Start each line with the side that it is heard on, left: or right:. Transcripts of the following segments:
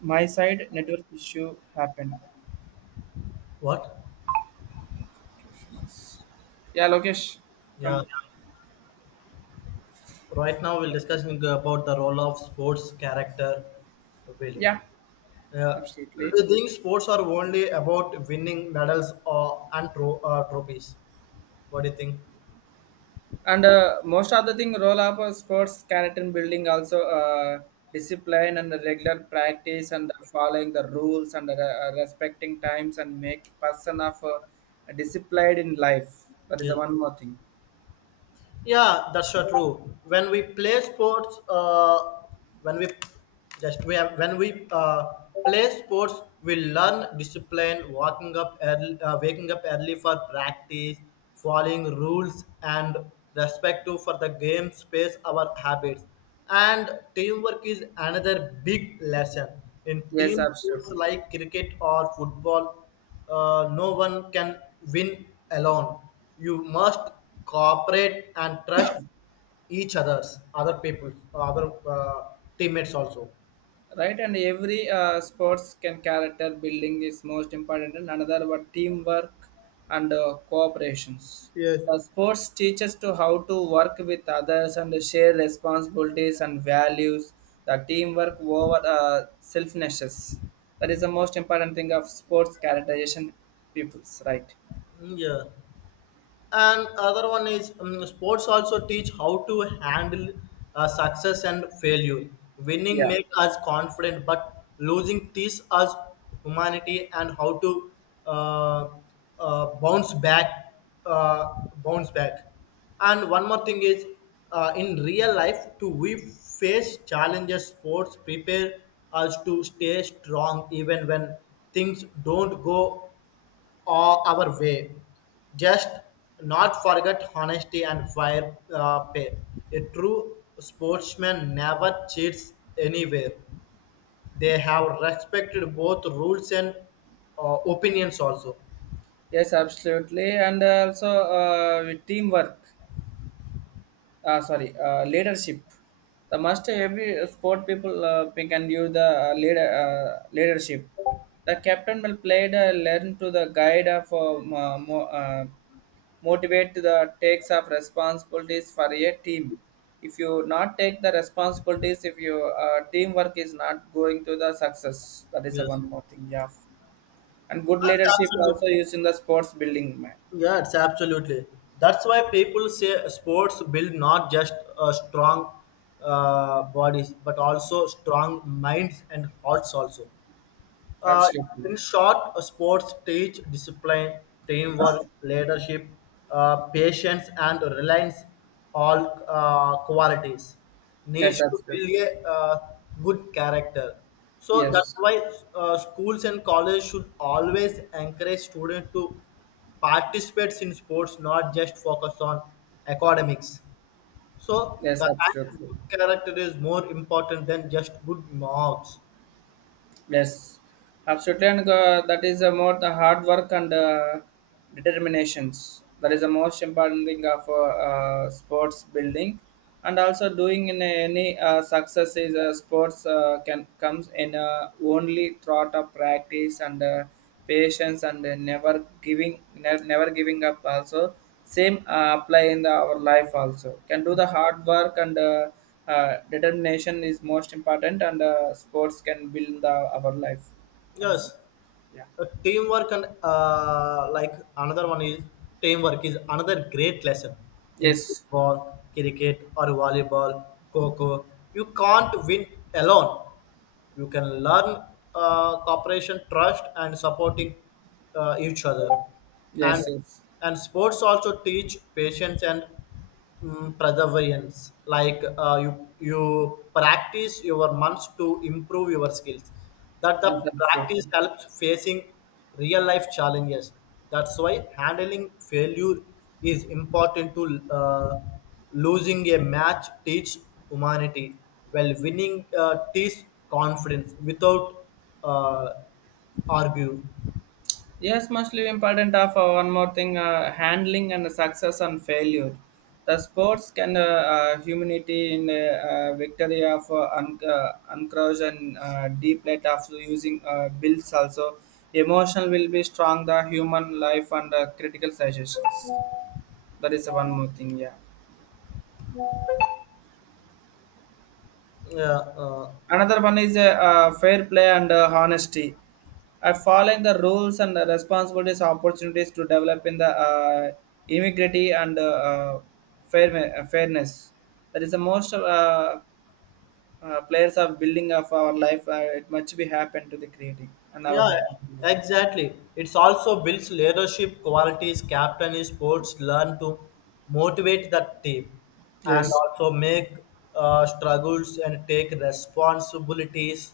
right: My side network issue happened.
left: What?
right: Yeah, Lokesh,
left: Yeah.
right: come.
left: Right now, we'll discussing about the role of sports character building.
right: Yeah,
left: Uh, do
right: absolutely.
left: you think sports are only about winning medals or and trophies? What do you think?
right: And most of the thing, role of sports character building, also discipline and regular practice and following the rules and respecting times and make person of disciplined in life. That is
left: Yeah.
right: the one more thing.
left: Yeah, that's so true. When we play sports, when we just we have when we play sports, we learn discipline, waking up early for practice, following rules, and respect to for the game space, our habits, and teamwork is another big lesson in
right: Yes,
left: team sports
right: absolutely.
left: like cricket or football. No one can win alone. You must cooperate and trust each others, other people, other teammates also.
right: Right, and every sports can character building is most important, and another were teamwork and cooperations,
left: Yes.
right: the sports teaches to how to work with others and share responsibilities and values the teamwork over selfishness. That is the most important thing of sports characterization peoples, right.
left: Yeah. And other one is sports also teach how to handle success and failure, winning
right: Yeah.
left: make us confident, but losing teaches us humanity and how to uh, bounce uh, back. And one more thing is, in real life too, we face challenges, sports prepare us to stay strong even when things don't go all our way. Just not forget honesty and fair pay. A true sportsman never cheats anywhere. They have respected both rules and opinions also.
right: Yes, absolutely, and also with teamwork, sorry, leadership, the must every sport people can give the leader, leadership, the captain will play the learn to the guide of motivate to the takes of responsibilities for a team. If you not take the responsibilities, if your teamwork is not going to the success, that is the
left: Yes.
right: one more thing, yeah. And good
left: That's
right: leadership also
left: absolutely.
right: used in the sports building man.
left: Yeah,
right: Yeah,
left: it's absolutely. That's why people say sports build not just strong bodies, but also strong minds and hearts also. Uh,
right: absolutely.
left: in short, sports teach discipline, teamwork, leadership, patience, and reliance, all qualities.
right: Yes,
left: Needs to
right: absolutely.
left: build a good character. So that's
right: Yes.
left: why schools and colleges should always encourage students to participate in sports, not just focus on academics. So
right: Yes,
left: the
right: absolutely.
left: good character is more important than just good marks.
right: Yes, absolutely, and that is more the hard work and determinations. That is the most important thing of sports building, and also doing in any success is sports can comes in only throughout of practice and patience and never giving never giving up also, same apply in the, our life also, can do the hard work and determination is most important, and sports can build the our life. That is,
left: Yes.
right: yeah.
left: Teamwork and like another one is, teamwork is another great lesson in
right: Yes.
left: football, cricket, or volleyball, coco, you can't win alone. You can learn cooperation, trust, and supporting each other. and
right: Yes. Yes.
left: and sports also teach patience and, perseverance, like you practice your months to improve your skills. That the
right: Yes,
left: practice
right: absolutely.
left: helps facing real life challenges. That's why handling failure is important to. Losing a match teach humanity, while winning teach confidence without uh, argue.
right: Yes, mostly important of one more thing, handling and success and failure. The sports can humanity in victory of uncross and deep let of using builds also. Emotional will be strong, the human life and critical suggestions. That is one more thing, yeah.
left: Yeah.
right: Another one is fair play and honesty, following the rules and the responsibilities opportunities to develop in the immigrity and uh, fairness. That is the most players of building of our life, it must be happen to the creating and
left: Yeah,
right: our.
left: exactly. It's also builds leadership qualities. Captain in sports learn to motivate the team and
right: Yes.
left: also make struggles and take responsibilities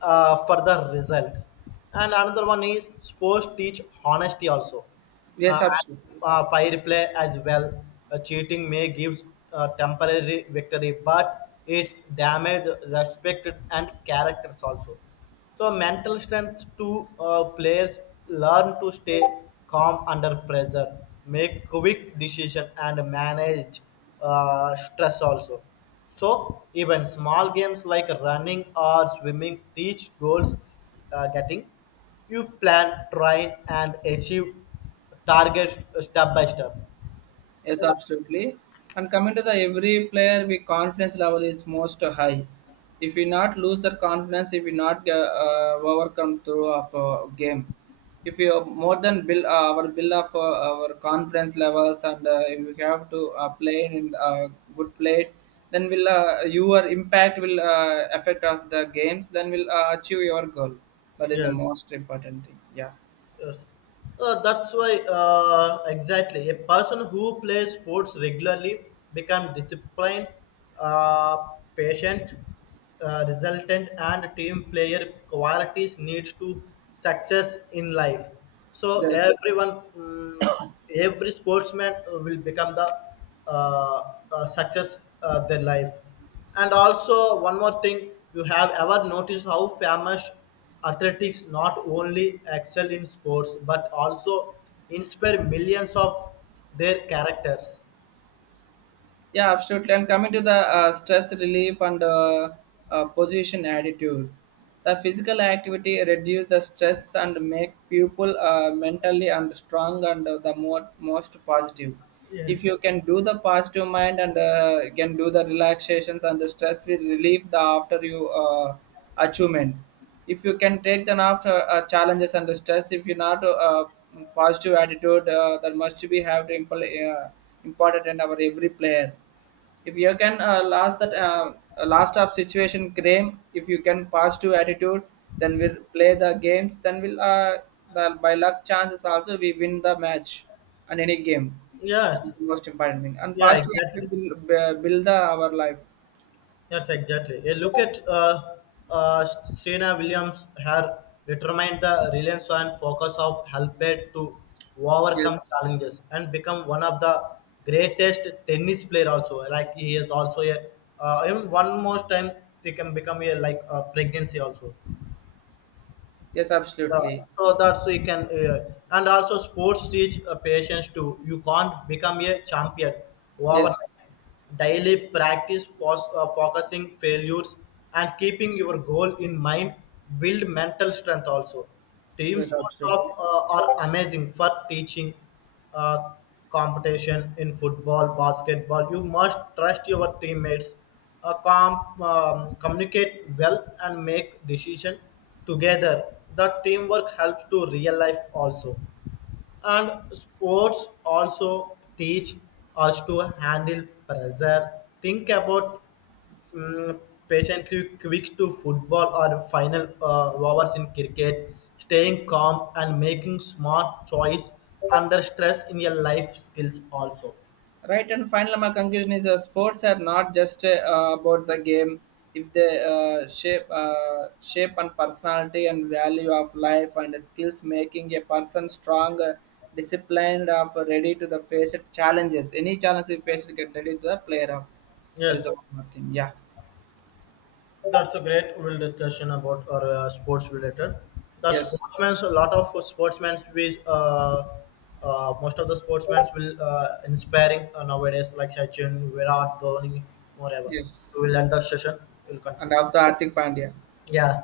left: for the result. And another one is sports teach honesty also.
right: Yes,
left: Uh, and,
right: absolutely.
left: uh, fire play as well. Cheating may give temporary victory, but it's damage respect and characters also. So mental strength to players learn to stay calm under pressure, make quick decision, and manage stress also. So even small games like running or swimming teach goals getting. You plan, train, and achieve targets step by step.
right: Yes, absolutely. And coming to the every player, we confidence level is most high. If we not lose that confidence, if we not overcome through of game, if we are more than build our build of our confidence levels, and if you have to play in good play, then will your impact will affect of the games. Then will achieve your goal. That is the
left: Yes.
right: most important thing. Yeah.
left: Yes. That's why exactly a person who plays sports regularly become disciplined, uh, patient, resultant, and team player qualities needs to success in life. So
right: Yes.
left: everyone, every sportsman will become the uh, success their life. And also, one more thing, you have ever noticed how famous athletics not only excel in sports but also inspire millions of their characters?
right: Yeah, absolutely. And coming to the stress relief and position attitude, the physical activity reduce the stress and make people mentally and strong, and the more, most positive. If you can do the positive mind and can do the relaxations, and the stress will relief the after you achievement, if you can take them after challenges and the stress, if you're not positive attitude, that must be have to important in our every player. If you can last that last of situation game, if you can positive attitude, then we'll play the games, then we'll the, by luck chances also we win the match and any game, and
left: Yes,
right: the most important thing and
left: yeah,
right: positive
left: exactly.
right: attitude will build the, our life.
left: Yes, exactly. A look at Serena Williams, her determined the reliance and focus of helped to overcome
right: Yes.
left: challenges and become one of the greatest tennis player also. Like he is also a and one more time they can become a like a pregnancy also.
right: Yes,
left: Yeah,
right: absolutely.
left: so that's we can, and also sports teach patience too. You can't become a champion
right: Yes.
left: overnight. Daily practice, focusing failures, and keeping your goal in mind build mental strength also. Team
right: Yes,
left: sports
right: absolutely.
left: are amazing for teaching uh, competition in football, basketball. You must trust your teammates communicate well and make decision together. The teamwork helps to real life also. And sports also teach us to handle pressure, think about, um, patiently quick to football or final hours in cricket, staying calm and making smart choice under stress in your life skills also.
right: Right, and finally my conclusion is, sports are not just about the game. If they shape and personality and value of life and skills, making a person strong, disciplined of ready to the face it challenges, any challenge he faces get ready to the player of, that is
left: Yes.
right: the one more thing, yeah.
left: That's a great will discussion about our sports related. The
right: Yes.
left: sportsmen, a lot of sportsmen, we most of the sportsmen will inspiring nowadays, like Sachin, Virat, Dhoni, whatever.
right: Yes.
left: We will end the session. We'll
right: And
left: continue. From.
right: of the Arthik Pandya.
left: Yeah.